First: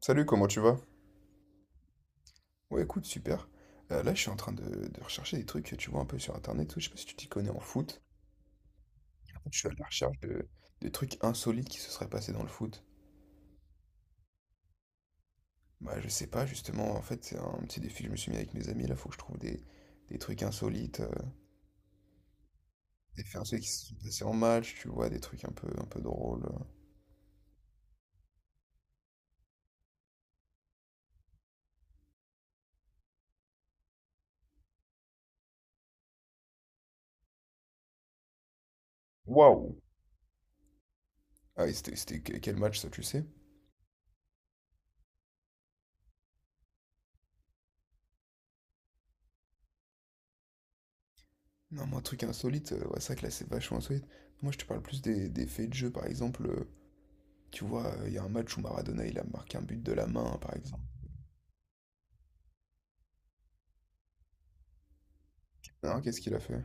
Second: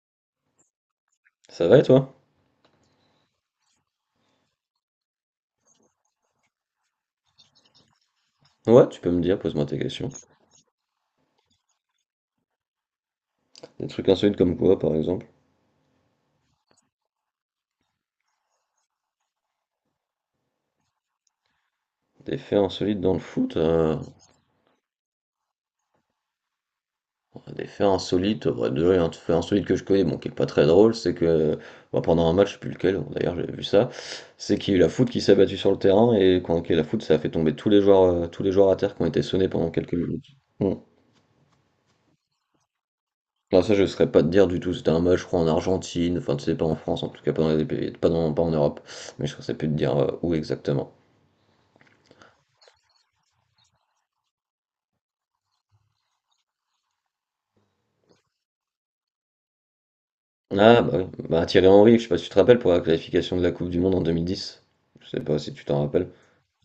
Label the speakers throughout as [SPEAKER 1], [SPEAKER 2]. [SPEAKER 1] Salut, comment tu vas?
[SPEAKER 2] Ça va et toi?
[SPEAKER 1] Ouais, écoute, super. Là, je suis en train de rechercher des trucs, tu vois, un peu sur Internet, tout. Je sais pas si tu t'y connais en foot.
[SPEAKER 2] Ouais, tu peux me dire,
[SPEAKER 1] En fait, je
[SPEAKER 2] pose-moi
[SPEAKER 1] suis à
[SPEAKER 2] tes
[SPEAKER 1] la
[SPEAKER 2] questions.
[SPEAKER 1] recherche de trucs insolites qui se seraient passés dans le foot.
[SPEAKER 2] Des trucs insolites comme quoi, par exemple?
[SPEAKER 1] Bah, je sais pas, justement, en fait, c'est un petit défi que je me suis mis avec mes amis. Là, faut que je trouve des trucs insolites,
[SPEAKER 2] Des faits insolites dans le
[SPEAKER 1] des faits
[SPEAKER 2] foot?
[SPEAKER 1] insolites qui se sont passés en match, tu vois, des trucs un peu drôles.
[SPEAKER 2] Des faits insolites, bah, déjà, il y a un fait insolite que je connais, bon, qui est pas très drôle, c'est que bah, pendant un match, je sais plus lequel, d'ailleurs, j'avais vu ça, c'est qu'il y a eu la foot qui s'est battue sur le terrain, et quand il y a eu la foot, ça a fait tomber tous les joueurs à terre qui ont été sonnés pendant
[SPEAKER 1] Waouh!
[SPEAKER 2] quelques minutes. Bon.
[SPEAKER 1] Ah, et quel match, ça, tu sais?
[SPEAKER 2] Là, ça, je ne saurais pas te dire du tout. C'était un match, je crois, en Argentine, enfin, tu sais, pas en France, en tout cas, pas dans les pays, pas en Europe. Mais je ne saurais plus te dire où exactement.
[SPEAKER 1] Non, moi, truc insolite, ouais, c'est vrai que là, c'est vachement insolite. Moi, je te parle plus des faits de jeu, par exemple. Tu vois, il y a un match où Maradona, il a marqué un but de la main, par
[SPEAKER 2] Ah
[SPEAKER 1] exemple.
[SPEAKER 2] bah oui, bah Thierry Henry, je sais pas si tu te rappelles pour la qualification de la Coupe du Monde en 2010. Je sais pas si tu t'en
[SPEAKER 1] Non,
[SPEAKER 2] rappelles.
[SPEAKER 1] qu'est-ce qu'il a fait?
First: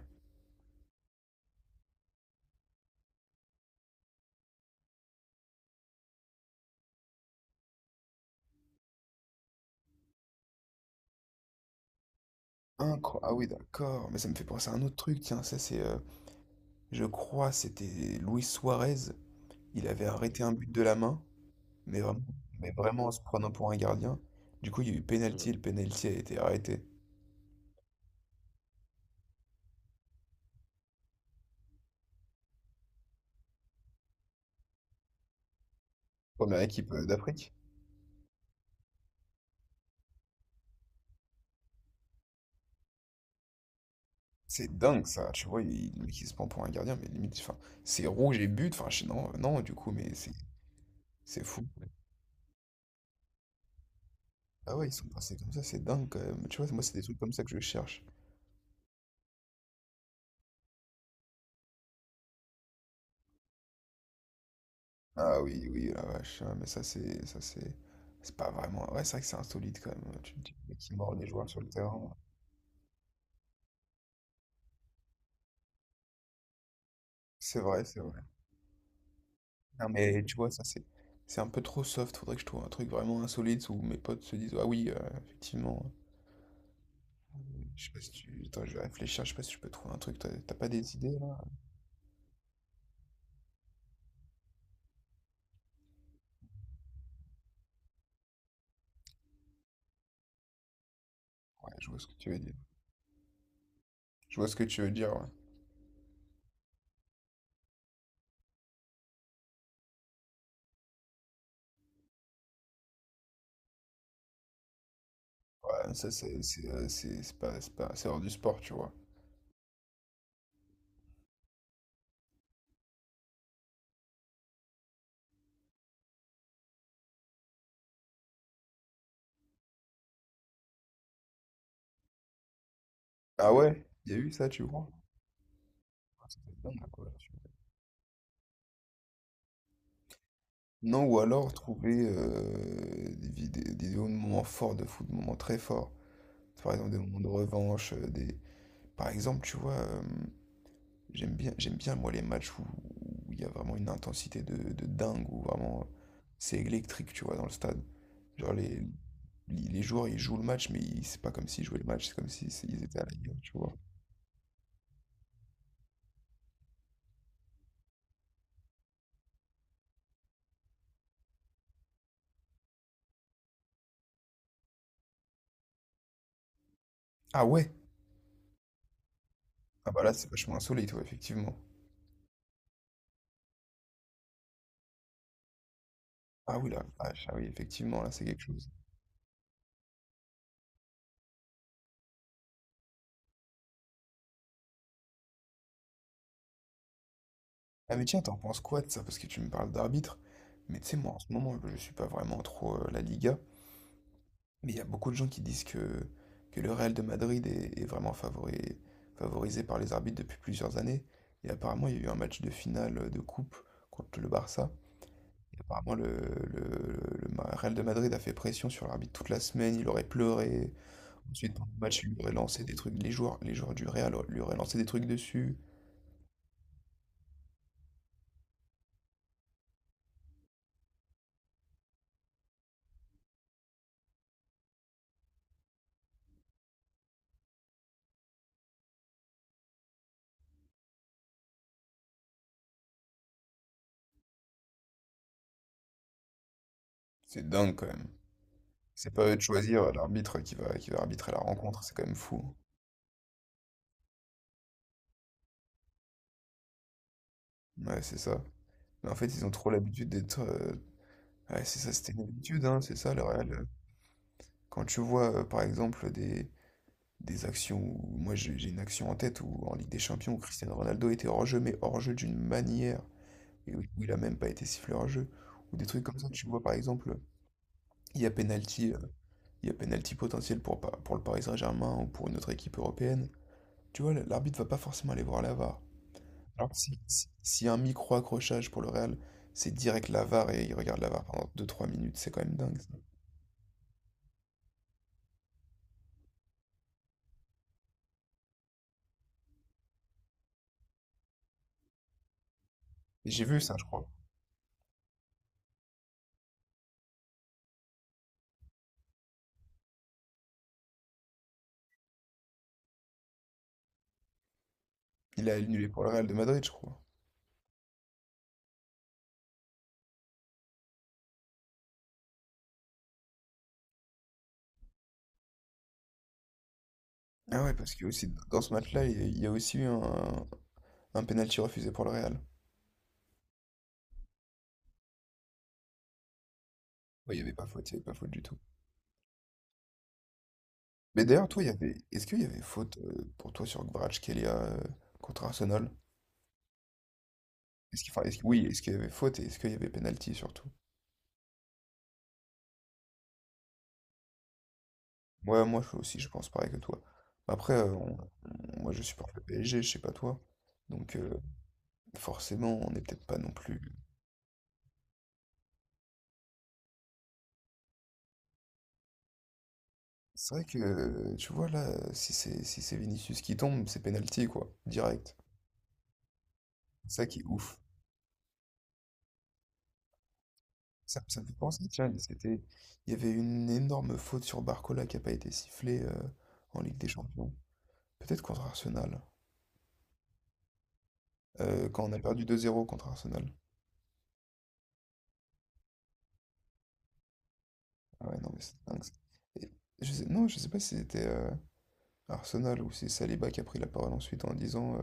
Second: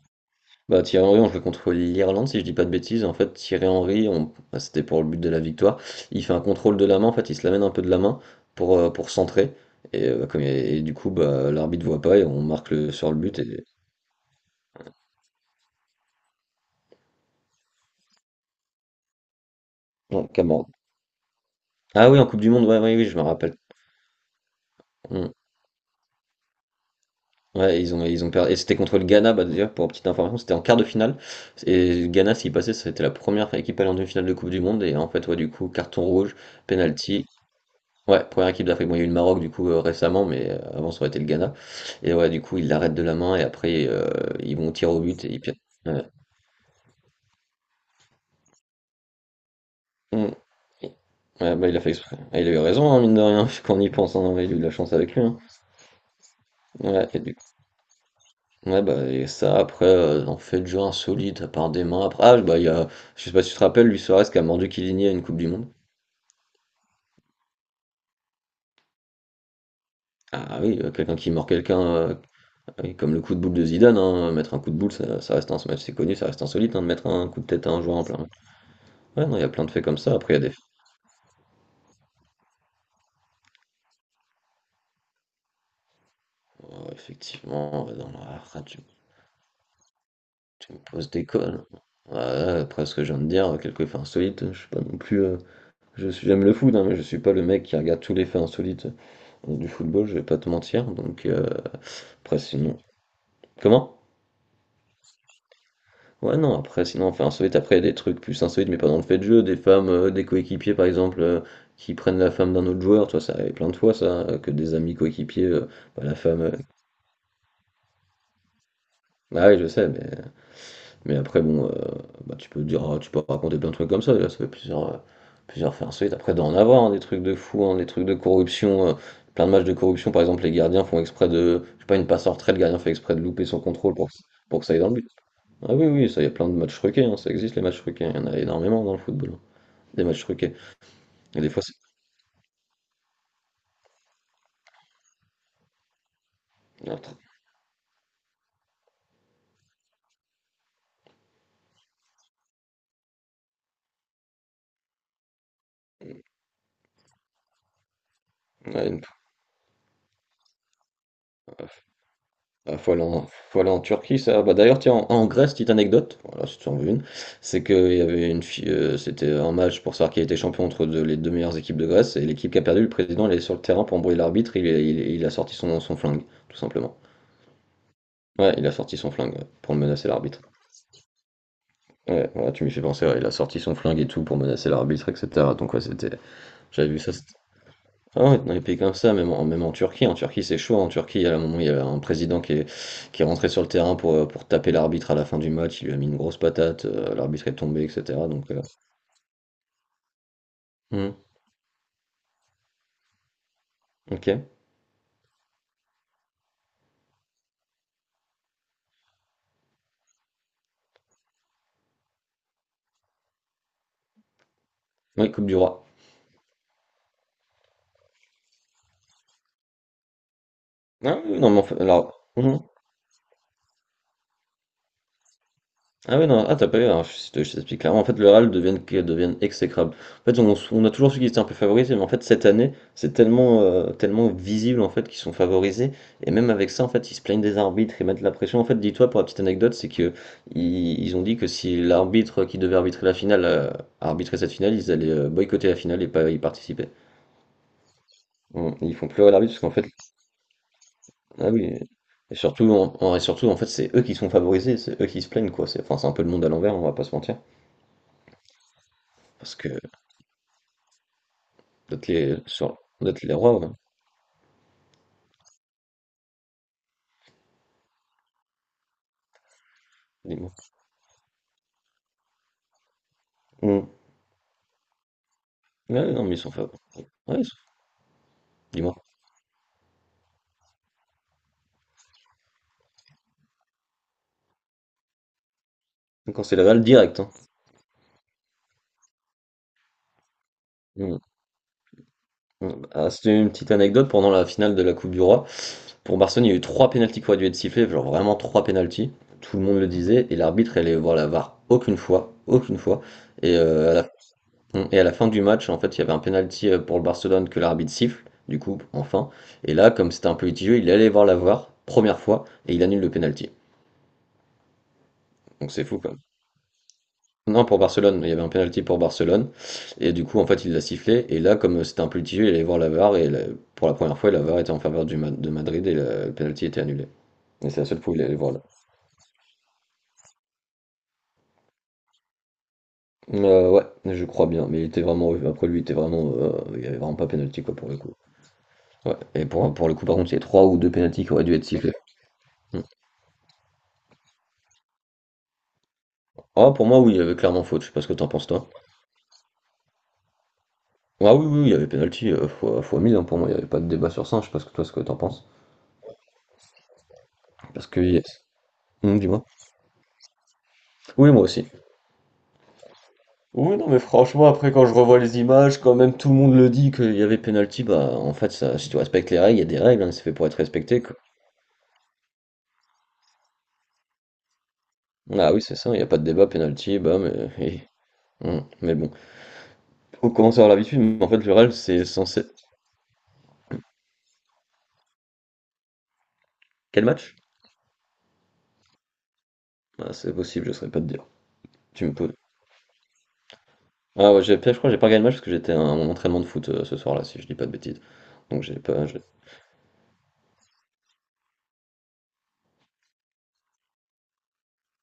[SPEAKER 2] Bah Thierry Henry, on jouait contre l'Irlande si je dis pas de bêtises. En fait, Thierry Henry, on... bah, c'était pour le but de la victoire. Il fait un contrôle de la main, en fait, il se l'amène un peu de la main pour centrer. Et, bah, comme et du coup, bah, l'arbitre voit pas et on marque le... sur le
[SPEAKER 1] Ah
[SPEAKER 2] but
[SPEAKER 1] oui,
[SPEAKER 2] et.
[SPEAKER 1] d'accord. Mais ça me fait penser à un autre truc. Tiens, ça, c'est. Je crois, c'était Luis Suarez. Il avait
[SPEAKER 2] Non,
[SPEAKER 1] arrêté un but
[SPEAKER 2] Cameroun.
[SPEAKER 1] de la main, mais
[SPEAKER 2] Ah oui,
[SPEAKER 1] vraiment,
[SPEAKER 2] en Coupe du Monde,
[SPEAKER 1] mais
[SPEAKER 2] ouais, ouais oui,
[SPEAKER 1] vraiment en
[SPEAKER 2] je
[SPEAKER 1] se
[SPEAKER 2] me
[SPEAKER 1] prenant
[SPEAKER 2] rappelle.
[SPEAKER 1] pour un gardien. Du coup, il y a eu
[SPEAKER 2] Hmm.
[SPEAKER 1] penalty et le penalty a été arrêté.
[SPEAKER 2] Ouais, ils ont perdu. Et c'était contre le Ghana, bah, d'ailleurs, pour petite information, c'était en quart de finale. Et le Ghana, s'il passait, c'était la première équipe à aller en demi-finale de Coupe du Monde. Et en fait, ouais, du coup, carton rouge,
[SPEAKER 1] Première équipe
[SPEAKER 2] penalty.
[SPEAKER 1] d'Afrique.
[SPEAKER 2] Ouais, première équipe d'Afrique. Bon, il y a eu le Maroc, du coup, récemment, mais avant, ça aurait été le Ghana. Et ouais, du coup, ils l'arrêtent de la main et après, ils vont
[SPEAKER 1] C'est
[SPEAKER 2] tirer au
[SPEAKER 1] dingue,
[SPEAKER 2] but
[SPEAKER 1] ça.
[SPEAKER 2] et ils
[SPEAKER 1] Tu
[SPEAKER 2] perdent.
[SPEAKER 1] vois, il,
[SPEAKER 2] Ouais.
[SPEAKER 1] le mec, il se prend pour un gardien, mais limite, enfin, c'est rouge et but. Enfin, non, non, du coup, mais c'est
[SPEAKER 2] Mm.
[SPEAKER 1] c'est
[SPEAKER 2] Ouais,
[SPEAKER 1] fou.
[SPEAKER 2] bah, il a fait exprès. Ah, il a eu raison, hein, mine de rien, quand on y pense. Hein. Ouais, il a eu de la
[SPEAKER 1] Ah ouais, ils
[SPEAKER 2] chance
[SPEAKER 1] sont
[SPEAKER 2] avec lui.
[SPEAKER 1] passés
[SPEAKER 2] Hein.
[SPEAKER 1] comme ça, c'est dingue quand même. Tu vois, moi, c'est des
[SPEAKER 2] Ouais,
[SPEAKER 1] trucs
[SPEAKER 2] et
[SPEAKER 1] comme
[SPEAKER 2] du
[SPEAKER 1] ça que je cherche.
[SPEAKER 2] Ouais, bah, et ça, après, en fait, jeu insolite, à part des mains, après ah, bah, il y a je sais pas si tu te rappelles, Luis Suarez qui a mordu Chiellini à une coupe
[SPEAKER 1] Ah
[SPEAKER 2] du
[SPEAKER 1] oui,
[SPEAKER 2] monde?
[SPEAKER 1] oui, la vache, ah, mais ça c'est pas vraiment. Ouais, c'est vrai que c'est insolite quand même. Tu te dis
[SPEAKER 2] Ah
[SPEAKER 1] mais
[SPEAKER 2] oui,
[SPEAKER 1] qui mord
[SPEAKER 2] quelqu'un
[SPEAKER 1] les
[SPEAKER 2] qui mord
[SPEAKER 1] joueurs sur le
[SPEAKER 2] quelqu'un,
[SPEAKER 1] terrain. Moi.
[SPEAKER 2] heu, oui, comme le coup de boule de Zidane, hein, mettre un coup de boule, ça ça reste ins c'est connu, ça reste insolite, hein, de mettre un coup de
[SPEAKER 1] C'est
[SPEAKER 2] tête à un
[SPEAKER 1] vrai,
[SPEAKER 2] joueur
[SPEAKER 1] c'est
[SPEAKER 2] en plein
[SPEAKER 1] vrai.
[SPEAKER 2] match. Ouais, non, il y a plein de faits
[SPEAKER 1] Non
[SPEAKER 2] comme ça,
[SPEAKER 1] mais
[SPEAKER 2] après
[SPEAKER 1] tu
[SPEAKER 2] il y
[SPEAKER 1] vois,
[SPEAKER 2] a des
[SPEAKER 1] ça c'est un peu trop soft. Faudrait que je trouve un truc vraiment insolite où mes potes se disent ah oui, effectivement.
[SPEAKER 2] oh,
[SPEAKER 1] Je
[SPEAKER 2] effectivement,
[SPEAKER 1] sais pas si tu. Attends, je
[SPEAKER 2] tu
[SPEAKER 1] vais réfléchir, je sais pas si je peux trouver un truc. T'as pas
[SPEAKER 2] tu me
[SPEAKER 1] des
[SPEAKER 2] poses
[SPEAKER 1] idées
[SPEAKER 2] des
[SPEAKER 1] là?
[SPEAKER 2] cols. Ouais, après ce que je viens de dire, quelques faits insolites, je suis pas non plus, je suis j'aime le foot, hein, mais je suis pas le mec qui regarde tous les faits insolites, du football, je vais pas te mentir,
[SPEAKER 1] Ouais, je vois ce que tu
[SPEAKER 2] Après,
[SPEAKER 1] veux dire.
[SPEAKER 2] sinon. Comment?
[SPEAKER 1] Je vois ce que tu veux dire, ouais.
[SPEAKER 2] Ouais, non, après, sinon, enfin, insolite, après, il y a des trucs plus insolites, mais pas dans le fait de jeu. Des femmes, des coéquipiers, par exemple, qui prennent la femme d'un autre joueur, tu vois, ça arrive plein de fois, ça, que des amis coéquipiers,
[SPEAKER 1] Ouais,
[SPEAKER 2] bah,
[SPEAKER 1] ça
[SPEAKER 2] la
[SPEAKER 1] c'est
[SPEAKER 2] femme.
[SPEAKER 1] c'est euh, c'est c'est pas c'est pas c'est hors du sport, tu vois.
[SPEAKER 2] Ah oui, je sais, mais après, bon, bah, tu peux dire, ah, tu peux raconter plein de trucs comme ça, là, ça fait plusieurs faits insolites. Après, d'en avoir, hein, des trucs de fou, hein, des trucs de corruption, plein de matchs de corruption, par exemple, les gardiens font exprès de. Je sais pas, une passe en retrait, le gardien fait exprès de louper
[SPEAKER 1] Ah
[SPEAKER 2] son
[SPEAKER 1] ouais?
[SPEAKER 2] contrôle pour
[SPEAKER 1] Il
[SPEAKER 2] que,
[SPEAKER 1] y a eu ça,
[SPEAKER 2] pour
[SPEAKER 1] tu
[SPEAKER 2] que ça aille
[SPEAKER 1] vois?
[SPEAKER 2] dans le but. Ah oui, oui, ça, il
[SPEAKER 1] Ah,
[SPEAKER 2] y a
[SPEAKER 1] ça
[SPEAKER 2] plein de
[SPEAKER 1] doit
[SPEAKER 2] matchs
[SPEAKER 1] dingue,
[SPEAKER 2] truqués,
[SPEAKER 1] quoi.
[SPEAKER 2] hein, ça existe les matchs truqués, il y en a énormément dans le football, hein, des matchs truqués.
[SPEAKER 1] Non, ou
[SPEAKER 2] Et des
[SPEAKER 1] alors
[SPEAKER 2] fois, c'est...
[SPEAKER 1] trouver des vidéos de moments forts de foot, de moments très forts. Par exemple, des
[SPEAKER 2] Notre-
[SPEAKER 1] moments de revanche. Par exemple, tu vois, j'aime bien, moi, les matchs où il y a vraiment une intensité de dingue, où vraiment c'est électrique, tu vois, dans le stade. Genre, les,
[SPEAKER 2] ouais,
[SPEAKER 1] les les joueurs, ils jouent le match, mais c'est pas comme s'ils jouaient le match, c'est comme s'ils ils
[SPEAKER 2] faut
[SPEAKER 1] étaient
[SPEAKER 2] aller
[SPEAKER 1] à la
[SPEAKER 2] en,
[SPEAKER 1] guerre, tu
[SPEAKER 2] faut aller
[SPEAKER 1] vois.
[SPEAKER 2] en Turquie, ça. Bah, d'ailleurs, tiens, en Grèce, petite anecdote, voilà, si tu en veux une, c'est qu'il y avait une fille, c'était un match pour savoir qui était champion les deux meilleures équipes de Grèce, et l'équipe qui a perdu, le président, il est sur le terrain pour embrouiller l'arbitre, il a sorti son flingue, tout simplement.
[SPEAKER 1] Ah ouais?
[SPEAKER 2] Ouais, il a sorti son flingue, ouais, pour
[SPEAKER 1] Ah bah
[SPEAKER 2] menacer
[SPEAKER 1] là, c'est
[SPEAKER 2] l'arbitre.
[SPEAKER 1] vachement insolite, ouais, effectivement.
[SPEAKER 2] Ouais, voilà, tu m'y fais penser, ouais, il a sorti son flingue et tout pour menacer l'arbitre, etc. Donc, ouais, c'était.
[SPEAKER 1] Ah oui, la
[SPEAKER 2] J'avais vu ça.
[SPEAKER 1] vache, ah oui, effectivement, là, c'est
[SPEAKER 2] Ah ouais,
[SPEAKER 1] quelque
[SPEAKER 2] dans les
[SPEAKER 1] chose.
[SPEAKER 2] pays comme ça, même en Turquie, en Turquie c'est chaud, en Turquie à un moment il y a un président qui est, rentré sur le terrain pour taper l'arbitre à la fin du match, il lui a mis une grosse patate, l'arbitre est tombé,
[SPEAKER 1] Ah mais tiens,
[SPEAKER 2] etc.
[SPEAKER 1] t'en
[SPEAKER 2] Donc,
[SPEAKER 1] penses quoi de ça? Parce que tu me parles d'arbitre. Mais tu sais, moi
[SPEAKER 2] hmm,
[SPEAKER 1] en ce moment, je suis pas vraiment trop la Liga.
[SPEAKER 2] ok.
[SPEAKER 1] Mais il y a beaucoup de gens qui disent que le Real de Madrid est vraiment favorisé par les arbitres depuis plusieurs années. Et apparemment, il y a eu un match de finale de coupe contre le Barça.
[SPEAKER 2] Oui, Coupe du Roi.
[SPEAKER 1] Apparemment, le Real de Madrid a fait pression sur l'arbitre toute la semaine. Il aurait pleuré.
[SPEAKER 2] Ah, oui, non,
[SPEAKER 1] Ensuite,
[SPEAKER 2] mais en
[SPEAKER 1] pendant le
[SPEAKER 2] fait,
[SPEAKER 1] match, il lui
[SPEAKER 2] alors,
[SPEAKER 1] aurait
[SPEAKER 2] hmm.
[SPEAKER 1] lancé des trucs. Les joueurs du Real lui auraient lancé des trucs dessus.
[SPEAKER 2] Ah ouais, non, ah t'as pas eu, alors, je t'explique clairement, en fait le RAL deviennent exécrables. En fait on a toujours su qu'ils étaient un peu favorisés, mais en fait cette année c'est tellement visible en fait qu'ils sont favorisés, et même avec ça en fait ils se plaignent des arbitres, ils mettent la pression. En fait dis-toi pour la petite anecdote, c'est que ils ont dit que si l'arbitre qui devait arbitrer la finale arbitrait cette finale, ils allaient boycotter la finale et pas y participer.
[SPEAKER 1] C'est dingue quand même.
[SPEAKER 2] Bon, ils font
[SPEAKER 1] C'est pas à
[SPEAKER 2] pleurer
[SPEAKER 1] eux de
[SPEAKER 2] l'arbitre parce qu'en fait,
[SPEAKER 1] choisir l'arbitre qui va arbitrer la
[SPEAKER 2] ah oui,
[SPEAKER 1] rencontre, c'est quand même fou.
[SPEAKER 2] et surtout en fait c'est eux qui sont favorisés, c'est eux qui se plaignent, quoi, c'est enfin, c'est un peu le monde à l'envers, on va pas se mentir.
[SPEAKER 1] Ouais, c'est ça. Mais en fait, ils ont
[SPEAKER 2] Parce
[SPEAKER 1] trop
[SPEAKER 2] que
[SPEAKER 1] l'habitude d'être. Ouais, c'est ça, c'était une habitude, hein, c'est ça,
[SPEAKER 2] D'être
[SPEAKER 1] le
[SPEAKER 2] les rois,
[SPEAKER 1] Real.
[SPEAKER 2] ouais.
[SPEAKER 1] Quand tu vois, par exemple, des actions où. Moi, j'ai une action en tête où, en Ligue des Champions, où
[SPEAKER 2] Dis-moi.
[SPEAKER 1] Cristiano Ronaldo était hors-jeu, mais hors-jeu d'une manière, et où,
[SPEAKER 2] Mm.
[SPEAKER 1] où il a même pas été sifflé hors-jeu. Ou des trucs
[SPEAKER 2] Ouais,
[SPEAKER 1] comme
[SPEAKER 2] non,
[SPEAKER 1] ça,
[SPEAKER 2] mais ils
[SPEAKER 1] tu
[SPEAKER 2] sont
[SPEAKER 1] vois, par
[SPEAKER 2] favoris.
[SPEAKER 1] exemple,
[SPEAKER 2] Ouais,
[SPEAKER 1] il y a penalty,
[SPEAKER 2] dis-moi.
[SPEAKER 1] il y a penalty potentiel pour le Paris Saint-Germain ou pour une autre équipe européenne. Tu vois, l'arbitre va pas forcément aller voir la VAR.
[SPEAKER 2] Quand c'est
[SPEAKER 1] Alors,
[SPEAKER 2] Laval, direct. Hein.
[SPEAKER 1] S'il y a un micro-accrochage pour le Real, c'est direct la VAR et il regarde la
[SPEAKER 2] Mm.
[SPEAKER 1] VAR pendant deux trois minutes, c'est quand même
[SPEAKER 2] Mm.
[SPEAKER 1] dingue, ça.
[SPEAKER 2] Ah, c'était une petite anecdote pendant la finale de la Coupe du Roi. Pour Barcelone, il y a eu trois pénaltys qui auraient dû être sifflés, genre vraiment trois pénaltys. Tout le monde le disait, et l'arbitre allait voir la VAR aucune fois, aucune fois.
[SPEAKER 1] Et j'ai
[SPEAKER 2] Et,
[SPEAKER 1] vu ça, je crois.
[SPEAKER 2] à la fin du match, en fait, il y avait un pénalty pour le Barcelone que l'arbitre siffle, du coup, enfin. Et là, comme c'était un peu litigieux, il allait voir la VAR, première fois, et il annule le pénalty.
[SPEAKER 1] Il a
[SPEAKER 2] Donc c'est
[SPEAKER 1] annulé
[SPEAKER 2] fou,
[SPEAKER 1] pour le
[SPEAKER 2] quoi.
[SPEAKER 1] Real de Madrid, je crois.
[SPEAKER 2] Non, pour Barcelone, il y avait un penalty pour Barcelone. Et du coup, en fait, il l'a sifflé. Et là, comme c'était un petit jeu, il allait voir la VAR. Et pour la première fois, la VAR était en faveur du de Madrid et le penalty était annulé.
[SPEAKER 1] Ah
[SPEAKER 2] Et
[SPEAKER 1] ouais,
[SPEAKER 2] c'est la
[SPEAKER 1] parce
[SPEAKER 2] seule
[SPEAKER 1] que
[SPEAKER 2] fois où il
[SPEAKER 1] aussi,
[SPEAKER 2] allait voir
[SPEAKER 1] dans
[SPEAKER 2] là.
[SPEAKER 1] ce match-là, il y a aussi eu un penalty refusé pour le Real.
[SPEAKER 2] Ouais, je crois bien. Mais il était vraiment. Après lui, il était vraiment. Il n'y avait vraiment pas
[SPEAKER 1] Ouais, il n'y avait
[SPEAKER 2] penalty,
[SPEAKER 1] pas
[SPEAKER 2] quoi,
[SPEAKER 1] faute,
[SPEAKER 2] pour
[SPEAKER 1] il n'y
[SPEAKER 2] le
[SPEAKER 1] avait pas
[SPEAKER 2] coup.
[SPEAKER 1] faute du tout.
[SPEAKER 2] Ouais. Et pour le coup, par contre, il y a trois ou deux penalties
[SPEAKER 1] Mais
[SPEAKER 2] qui auraient
[SPEAKER 1] d'ailleurs,
[SPEAKER 2] dû
[SPEAKER 1] toi,
[SPEAKER 2] être sifflés.
[SPEAKER 1] est-ce qu'il y avait
[SPEAKER 2] Hmm.
[SPEAKER 1] faute pour toi sur Kvaratskhelia contre Arsenal?
[SPEAKER 2] Ah, pour moi, oui, il y avait clairement faute. Je sais pas ce que
[SPEAKER 1] Enfin,
[SPEAKER 2] t'en penses,
[SPEAKER 1] oui,
[SPEAKER 2] toi.
[SPEAKER 1] est-ce qu'il y avait faute et est-ce qu'il y avait penalty surtout?
[SPEAKER 2] Ah oui, oui, oui, il y avait penalty fois 1000. Hein, pour moi, il n'y avait pas de débat sur ça. Je sais pas ce que toi, ce que t'en penses.
[SPEAKER 1] Ouais, moi aussi, je pense pareil que toi. Après,
[SPEAKER 2] Parce que, yes.
[SPEAKER 1] moi je
[SPEAKER 2] Hmm,
[SPEAKER 1] supporte le
[SPEAKER 2] dis-moi.
[SPEAKER 1] PSG, je sais pas toi. Donc
[SPEAKER 2] Oui, moi aussi.
[SPEAKER 1] forcément, on n'est peut-être pas non
[SPEAKER 2] Oui,
[SPEAKER 1] plus.
[SPEAKER 2] non, mais franchement, après, quand je revois les images, quand même tout le monde le dit qu'il y avait penalty, bah, en fait, ça, si tu respectes les règles, il y a des règles, hein, c'est fait pour
[SPEAKER 1] C'est
[SPEAKER 2] être
[SPEAKER 1] vrai que,
[SPEAKER 2] respecté, quoi.
[SPEAKER 1] tu vois, là, si c'est Vinicius qui tombe, c'est penalty, quoi, direct.
[SPEAKER 2] Ah oui, c'est ça, il n'y a pas de débat, penalty, bah,
[SPEAKER 1] Ça qui est
[SPEAKER 2] mais,
[SPEAKER 1] ouf.
[SPEAKER 2] eh, mais bon. Faut commencer à avoir l'habitude,
[SPEAKER 1] Ça,
[SPEAKER 2] mais en fait,
[SPEAKER 1] ça me fait
[SPEAKER 2] le Real,
[SPEAKER 1] penser,
[SPEAKER 2] c'est
[SPEAKER 1] tiens,
[SPEAKER 2] censé.
[SPEAKER 1] il y avait une énorme faute sur Barcola qui a pas été sifflée en Ligue
[SPEAKER 2] Quel
[SPEAKER 1] des
[SPEAKER 2] match?
[SPEAKER 1] Champions. Peut-être contre Arsenal.
[SPEAKER 2] Ah, c'est possible, je ne saurais pas te dire.
[SPEAKER 1] Quand
[SPEAKER 2] Tu
[SPEAKER 1] on
[SPEAKER 2] me
[SPEAKER 1] a
[SPEAKER 2] poses.
[SPEAKER 1] perdu 2-0 contre Arsenal.
[SPEAKER 2] Ah ouais, je crois que j'ai pas gagné le match parce que j'étais à mon entraînement de foot ce soir-là, si je dis pas de bêtises.
[SPEAKER 1] Ah ouais, non, mais
[SPEAKER 2] Donc
[SPEAKER 1] c'est
[SPEAKER 2] j'ai
[SPEAKER 1] dingue,
[SPEAKER 2] pas.
[SPEAKER 1] ça. Et non, je sais pas si c'était. Arsenal, où c'est Saliba qui a pris la parole ensuite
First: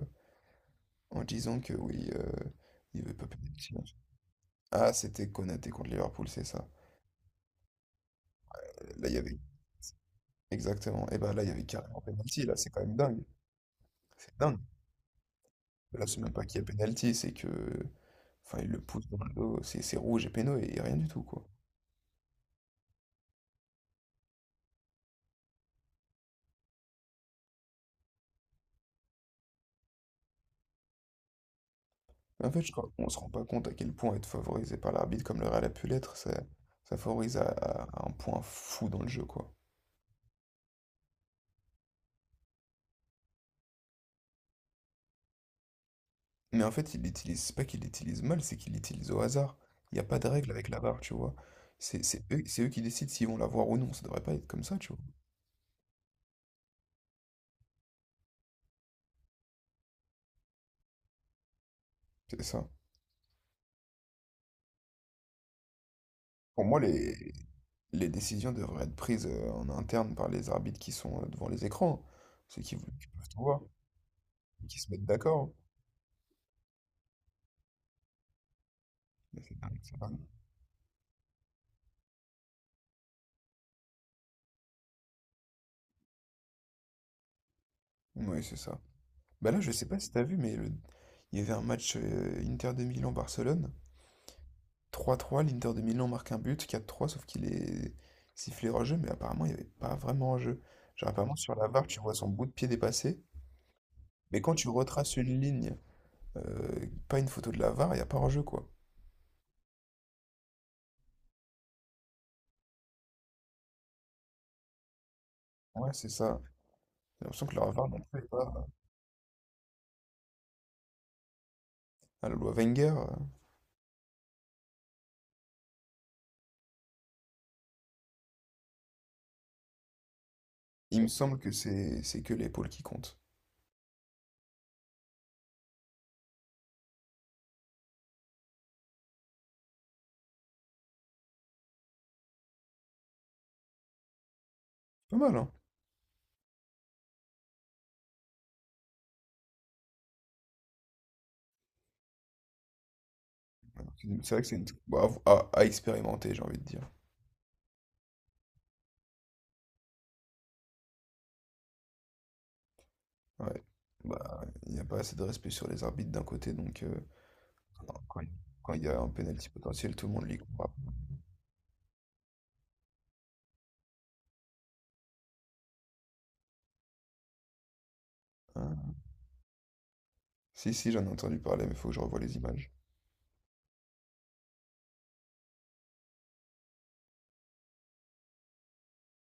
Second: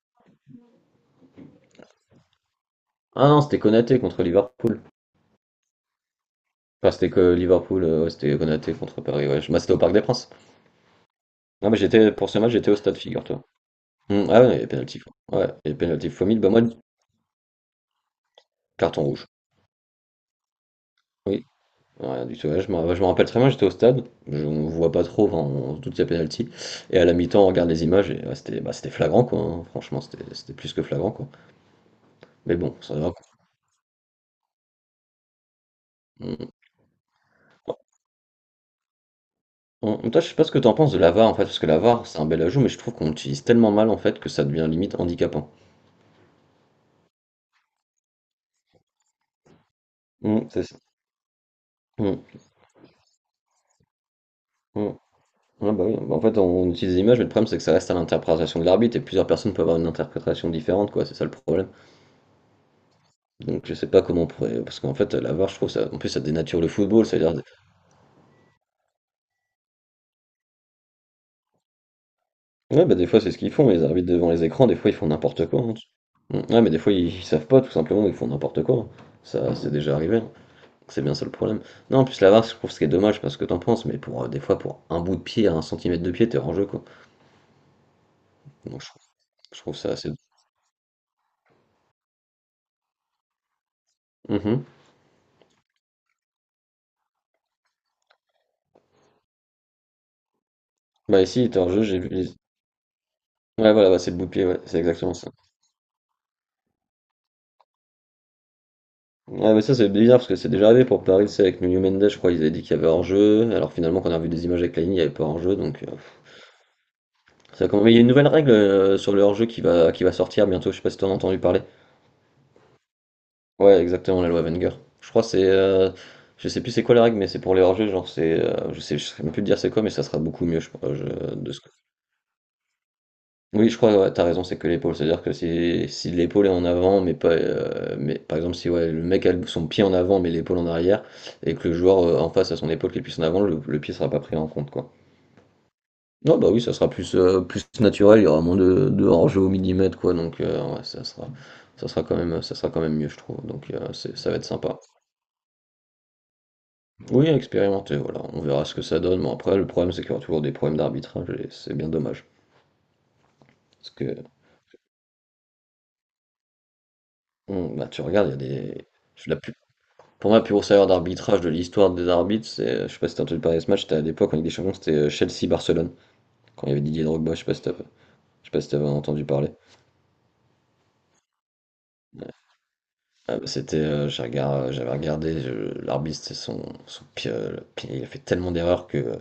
[SPEAKER 1] en disant que oui, il veut pas
[SPEAKER 2] Ah non,
[SPEAKER 1] payer le
[SPEAKER 2] c'était
[SPEAKER 1] silence.
[SPEAKER 2] Konaté contre Liverpool.
[SPEAKER 1] Ah, c'était Konaté contre Liverpool, c'est ça.
[SPEAKER 2] Enfin, c'était que Liverpool, ouais, c'était Konaté contre
[SPEAKER 1] Là, il y
[SPEAKER 2] Paris,
[SPEAKER 1] avait.
[SPEAKER 2] ouais. Bah, c'était au Parc des Princes.
[SPEAKER 1] Exactement. Et bah là, il y avait
[SPEAKER 2] Non, mais
[SPEAKER 1] carrément
[SPEAKER 2] j'étais, pour ce
[SPEAKER 1] penalty,
[SPEAKER 2] match,
[SPEAKER 1] là, c'est
[SPEAKER 2] j'étais au
[SPEAKER 1] quand même
[SPEAKER 2] stade,
[SPEAKER 1] dingue.
[SPEAKER 2] figure-toi. Mmh,
[SPEAKER 1] C'est
[SPEAKER 2] ah ouais,
[SPEAKER 1] dingue.
[SPEAKER 2] il y a pénalty, quoi. Ouais, il y a
[SPEAKER 1] Là,
[SPEAKER 2] pénalty
[SPEAKER 1] c'est
[SPEAKER 2] fois
[SPEAKER 1] même
[SPEAKER 2] 1000,
[SPEAKER 1] pas
[SPEAKER 2] bah
[SPEAKER 1] qu'il y
[SPEAKER 2] moi,
[SPEAKER 1] a penalty, c'est que. Enfin, il le
[SPEAKER 2] carton
[SPEAKER 1] pousse dans
[SPEAKER 2] rouge.
[SPEAKER 1] le dos, c'est rouge et péno et rien du tout, quoi.
[SPEAKER 2] Oui, rien du tout. Ouais, je me rappelle très bien, j'étais au stade, je, on voit pas trop, enfin, on se doute qu'il y a pénalty. Et à la mi-temps, on regarde les images et ouais, c'était bah, c'était flagrant, quoi, hein. Franchement, c'était plus que flagrant, quoi.
[SPEAKER 1] Mais en
[SPEAKER 2] Mais
[SPEAKER 1] fait, je
[SPEAKER 2] bon,
[SPEAKER 1] crois
[SPEAKER 2] c'est
[SPEAKER 1] qu'on
[SPEAKER 2] grave.
[SPEAKER 1] se rend pas compte à quel point être favorisé par l'arbitre comme le Real a pu l'être, ça,
[SPEAKER 2] Mmh.
[SPEAKER 1] ça favorise à un point fou dans le jeu, quoi.
[SPEAKER 2] Toi, je sais pas ce que t'en penses de la VAR, en fait, parce que la VAR, c'est un bel ajout, mais je trouve qu'on l'utilise tellement mal, en fait, que ça devient limite handicapant.
[SPEAKER 1] Mais en fait, il l'utilise, c'est pas qu'il l'utilise mal, c'est qu'il l'utilise au hasard. Il n'y a pas de
[SPEAKER 2] Mmh,
[SPEAKER 1] règle
[SPEAKER 2] c'est
[SPEAKER 1] avec
[SPEAKER 2] ça.
[SPEAKER 1] la barre, tu vois. C'est
[SPEAKER 2] Mmh,
[SPEAKER 1] eux, c'est eux qui décident s'ils vont la voir ou non. Ça devrait pas être comme ça,
[SPEAKER 2] mmh.
[SPEAKER 1] tu vois.
[SPEAKER 2] Ouais, bah oui. Bah, en fait, on utilise les images, mais le problème, c'est que ça reste à l'interprétation de l'arbitre et plusieurs personnes peuvent avoir une interprétation différente, quoi. C'est ça le problème.
[SPEAKER 1] C'est ça.
[SPEAKER 2] Donc je sais pas comment on pourrait. Parce qu'en fait, la VAR, je trouve ça. En plus, ça dénature
[SPEAKER 1] Pour
[SPEAKER 2] le
[SPEAKER 1] moi,
[SPEAKER 2] football.
[SPEAKER 1] les,
[SPEAKER 2] C'est-à-dire.
[SPEAKER 1] les décisions devraient être prises en interne par les arbitres qui sont devant les écrans. Ceux qui,
[SPEAKER 2] Ouais, bah des
[SPEAKER 1] qui
[SPEAKER 2] fois,
[SPEAKER 1] peuvent
[SPEAKER 2] c'est ce
[SPEAKER 1] tout
[SPEAKER 2] qu'ils
[SPEAKER 1] voir,
[SPEAKER 2] font. Les arbitres devant les
[SPEAKER 1] et
[SPEAKER 2] écrans, des
[SPEAKER 1] qui se
[SPEAKER 2] fois, ils
[SPEAKER 1] mettent
[SPEAKER 2] font n'importe
[SPEAKER 1] d'accord.
[SPEAKER 2] quoi, hein. Ouais, mais des fois, ils savent pas, tout simplement, ils font n'importe quoi, hein.
[SPEAKER 1] Mais
[SPEAKER 2] Ça,
[SPEAKER 1] c'est
[SPEAKER 2] c'est
[SPEAKER 1] dingue,
[SPEAKER 2] déjà
[SPEAKER 1] c'est dingue.
[SPEAKER 2] arrivé, hein. C'est bien ça le problème. Non, en plus, la VAR, je trouve ce qui est dommage, parce que t'en penses, mais pour des fois, pour un bout de pied, à un centimètre de pied, t'es hors jeu, quoi.
[SPEAKER 1] Oui, c'est ça.
[SPEAKER 2] Donc,
[SPEAKER 1] Bah
[SPEAKER 2] je
[SPEAKER 1] là, je
[SPEAKER 2] trouve
[SPEAKER 1] sais
[SPEAKER 2] ça
[SPEAKER 1] pas
[SPEAKER 2] assez.
[SPEAKER 1] si t'as vu, mais il y avait un match Inter de Milan-Barcelone.
[SPEAKER 2] Mhm.
[SPEAKER 1] 3-3, l'Inter de Milan marque un but, 4 trois, sauf qu'il est sifflé hors-jeu, mais apparemment il n'y avait pas vraiment hors-jeu. Genre
[SPEAKER 2] Bah,
[SPEAKER 1] apparemment
[SPEAKER 2] ici,
[SPEAKER 1] sur
[SPEAKER 2] t'es
[SPEAKER 1] la
[SPEAKER 2] hors jeu,
[SPEAKER 1] VAR,
[SPEAKER 2] j'ai
[SPEAKER 1] tu
[SPEAKER 2] vu.
[SPEAKER 1] vois son
[SPEAKER 2] Les-
[SPEAKER 1] bout de pied dépasser,
[SPEAKER 2] Ouais, voilà, bah, c'est le bout de
[SPEAKER 1] mais
[SPEAKER 2] pied,
[SPEAKER 1] quand
[SPEAKER 2] ouais,
[SPEAKER 1] tu
[SPEAKER 2] c'est exactement
[SPEAKER 1] retraces
[SPEAKER 2] ça.
[SPEAKER 1] une ligne, pas une photo de la VAR, il n'y a pas hors-jeu quoi.
[SPEAKER 2] Ah, mais ça c'est bizarre parce que c'est déjà arrivé pour Paris, c'est avec Nuno Mendes, je crois, ils avaient dit qu'il y avait hors-jeu, alors finalement quand on a vu des images avec la ligne, il n'y avait pas hors-jeu, donc
[SPEAKER 1] Ouais, c'est ça. J'ai l'impression que la
[SPEAKER 2] ça commence.
[SPEAKER 1] VAR
[SPEAKER 2] Mais il y
[SPEAKER 1] non
[SPEAKER 2] a une
[SPEAKER 1] plus
[SPEAKER 2] nouvelle
[SPEAKER 1] est
[SPEAKER 2] règle
[SPEAKER 1] pas
[SPEAKER 2] sur le hors-jeu qui va sortir bientôt, je sais pas si t'en as entendu parler.
[SPEAKER 1] à la loi Wenger.
[SPEAKER 2] Ouais, exactement, la loi Wenger. Je crois que c'est, je sais plus c'est quoi la règle, mais c'est pour les hors-jeux, genre c'est, je sais même plus te dire c'est quoi, mais ça sera beaucoup mieux, je, crois,
[SPEAKER 1] Il
[SPEAKER 2] je-
[SPEAKER 1] me semble que
[SPEAKER 2] de ce que.
[SPEAKER 1] c'est que l'épaule qui compte.
[SPEAKER 2] Oui, je crois, ouais, t'as raison, c'est que l'épaule. C'est-à-dire que si, si l'épaule est en avant, mais pas, mais par exemple, si ouais, le mec a le- son pied en avant, mais l'épaule en arrière, et que le joueur en face a son épaule qui est plus en avant, le pied sera pas pris en compte, quoi.
[SPEAKER 1] Pas mal, hein.
[SPEAKER 2] Non, bah oui, ça sera plus, plus naturel, il y aura moins de hors-jeu au millimètre, quoi. Donc, ouais, ça sera quand même, ça sera quand même mieux, je trouve. Donc, c'est- ça
[SPEAKER 1] C'est
[SPEAKER 2] va
[SPEAKER 1] vrai
[SPEAKER 2] être
[SPEAKER 1] que c'est
[SPEAKER 2] sympa.
[SPEAKER 1] bah, à expérimenter, j'ai envie de dire.
[SPEAKER 2] Oui, à expérimenter, voilà. On verra ce que ça donne. Mais après, le problème, c'est qu'il y aura toujours des problèmes d'arbitrage, et c'est bien dommage.
[SPEAKER 1] Ouais.
[SPEAKER 2] Parce que,
[SPEAKER 1] Bah, il n'y a pas assez de respect sur les arbitres d'un côté, donc
[SPEAKER 2] on- bah, tu
[SPEAKER 1] quand
[SPEAKER 2] regardes, il y a
[SPEAKER 1] quand il
[SPEAKER 2] des.
[SPEAKER 1] y a un
[SPEAKER 2] La
[SPEAKER 1] penalty potentiel, tout le monde
[SPEAKER 2] Pour
[SPEAKER 1] l'y
[SPEAKER 2] moi, le plus gros
[SPEAKER 1] croit.
[SPEAKER 2] salaire d'arbitrage de l'histoire des arbitres, c'est, je sais pas si t'as entendu parler de ce match, c'était à l'époque en Ligue des Champions, c'était Chelsea-Barcelone, quand il y avait Didier Drogba, je sais pas si t'as- je sais pas si t'avais
[SPEAKER 1] Ah.
[SPEAKER 2] entendu parler.
[SPEAKER 1] Si, si, j'en ai entendu parler, mais faut que je revoie les images.
[SPEAKER 2] Ah bah, c'était, j'ai regard- j'avais regardé, je- l'arbitre, c'était son, son pire, le pire- il a fait tellement d'erreurs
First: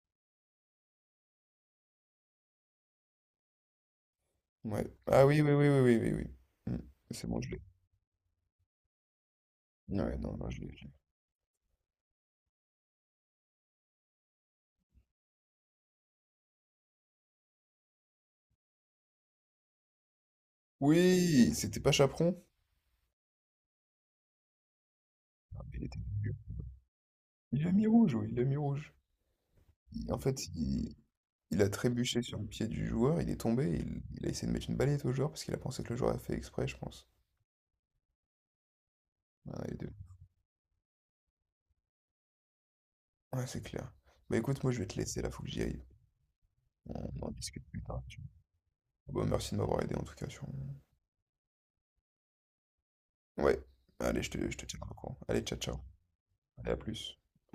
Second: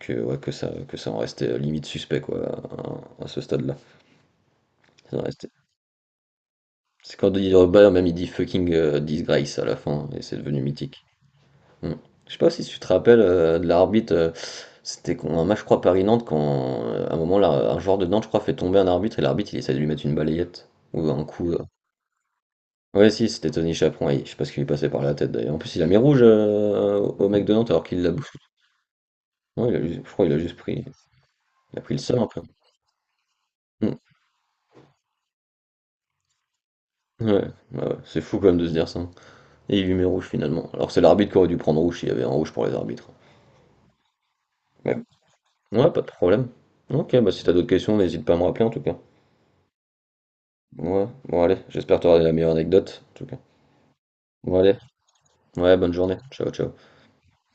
[SPEAKER 2] que, ouais, que ça en restait limite suspect quoi, à ce stade-là.
[SPEAKER 1] Ouais.
[SPEAKER 2] Ça en
[SPEAKER 1] Ah oui,
[SPEAKER 2] restait-
[SPEAKER 1] oui, oui, oui, oui, oui, oui. Hmm.
[SPEAKER 2] C'est
[SPEAKER 1] C'est
[SPEAKER 2] quand
[SPEAKER 1] bon, je
[SPEAKER 2] Didier
[SPEAKER 1] l'ai.
[SPEAKER 2] Drogba, même il dit fucking disgrace à la fin,
[SPEAKER 1] Ouais,
[SPEAKER 2] et
[SPEAKER 1] non,
[SPEAKER 2] c'est
[SPEAKER 1] non, je
[SPEAKER 2] devenu
[SPEAKER 1] l'ai, je l'ai.
[SPEAKER 2] mythique. Mmh. Je sais pas si tu te rappelles, de l'arbitre, c'était con un match je crois Paris-Nantes quand, à un moment là, un joueur de Nantes je crois fait tomber un arbitre et l'arbitre il essaie de lui mettre une balayette ou un
[SPEAKER 1] Oui,
[SPEAKER 2] coup,
[SPEAKER 1] c'était pas Chaperon.
[SPEAKER 2] ouais si c'était Tony Chaperon et je sais pas ce qui lui passait par la tête d'ailleurs. En
[SPEAKER 1] Ah,
[SPEAKER 2] plus
[SPEAKER 1] mais
[SPEAKER 2] il
[SPEAKER 1] il
[SPEAKER 2] a mis
[SPEAKER 1] était
[SPEAKER 2] rouge,
[SPEAKER 1] nul.
[SPEAKER 2] au mec de
[SPEAKER 1] Il
[SPEAKER 2] Nantes
[SPEAKER 1] a
[SPEAKER 2] alors
[SPEAKER 1] mis
[SPEAKER 2] qu'il l'a
[SPEAKER 1] rouge, oui, il
[SPEAKER 2] bousculé.
[SPEAKER 1] a mis rouge.
[SPEAKER 2] Ouais il a juste je
[SPEAKER 1] En
[SPEAKER 2] crois il a
[SPEAKER 1] fait,
[SPEAKER 2] juste pris
[SPEAKER 1] il a
[SPEAKER 2] il a pris le seum
[SPEAKER 1] trébuché
[SPEAKER 2] un
[SPEAKER 1] sur
[SPEAKER 2] peu.
[SPEAKER 1] le pied du joueur, il est tombé,
[SPEAKER 2] Mmh.
[SPEAKER 1] il a essayé de mettre une balayette au joueur parce qu'il a pensé que le joueur a fait exprès, je pense.
[SPEAKER 2] Ouais, ouais, c'est fou quand même de se dire ça, hein,
[SPEAKER 1] Ah, les
[SPEAKER 2] et il
[SPEAKER 1] deux.
[SPEAKER 2] lui met rouge finalement. Alors c'est l'arbitre qui aurait dû prendre rouge s'il y avait un rouge pour les arbitres.
[SPEAKER 1] Ouais, c'est clair. Bah écoute, moi je vais te
[SPEAKER 2] Mais
[SPEAKER 1] laisser là, faut que j'y aille.
[SPEAKER 2] ouais, pas de problème. OK,
[SPEAKER 1] On en
[SPEAKER 2] bah si t'as
[SPEAKER 1] discute
[SPEAKER 2] d'autres
[SPEAKER 1] plus
[SPEAKER 2] questions,
[SPEAKER 1] tard.
[SPEAKER 2] n'hésite pas à me rappeler en tout cas.
[SPEAKER 1] Bon, merci de m'avoir aidé en tout cas sur.
[SPEAKER 2] Ouais, bon allez, j'espère t'avoir la meilleure anecdote, en tout cas.
[SPEAKER 1] Ouais, allez, je te, je
[SPEAKER 2] Bon
[SPEAKER 1] te
[SPEAKER 2] allez,
[SPEAKER 1] tiendrai au courant. Allez, ciao, ciao.
[SPEAKER 2] ouais, bonne journée, ciao
[SPEAKER 1] Allez,
[SPEAKER 2] ciao.
[SPEAKER 1] à plus.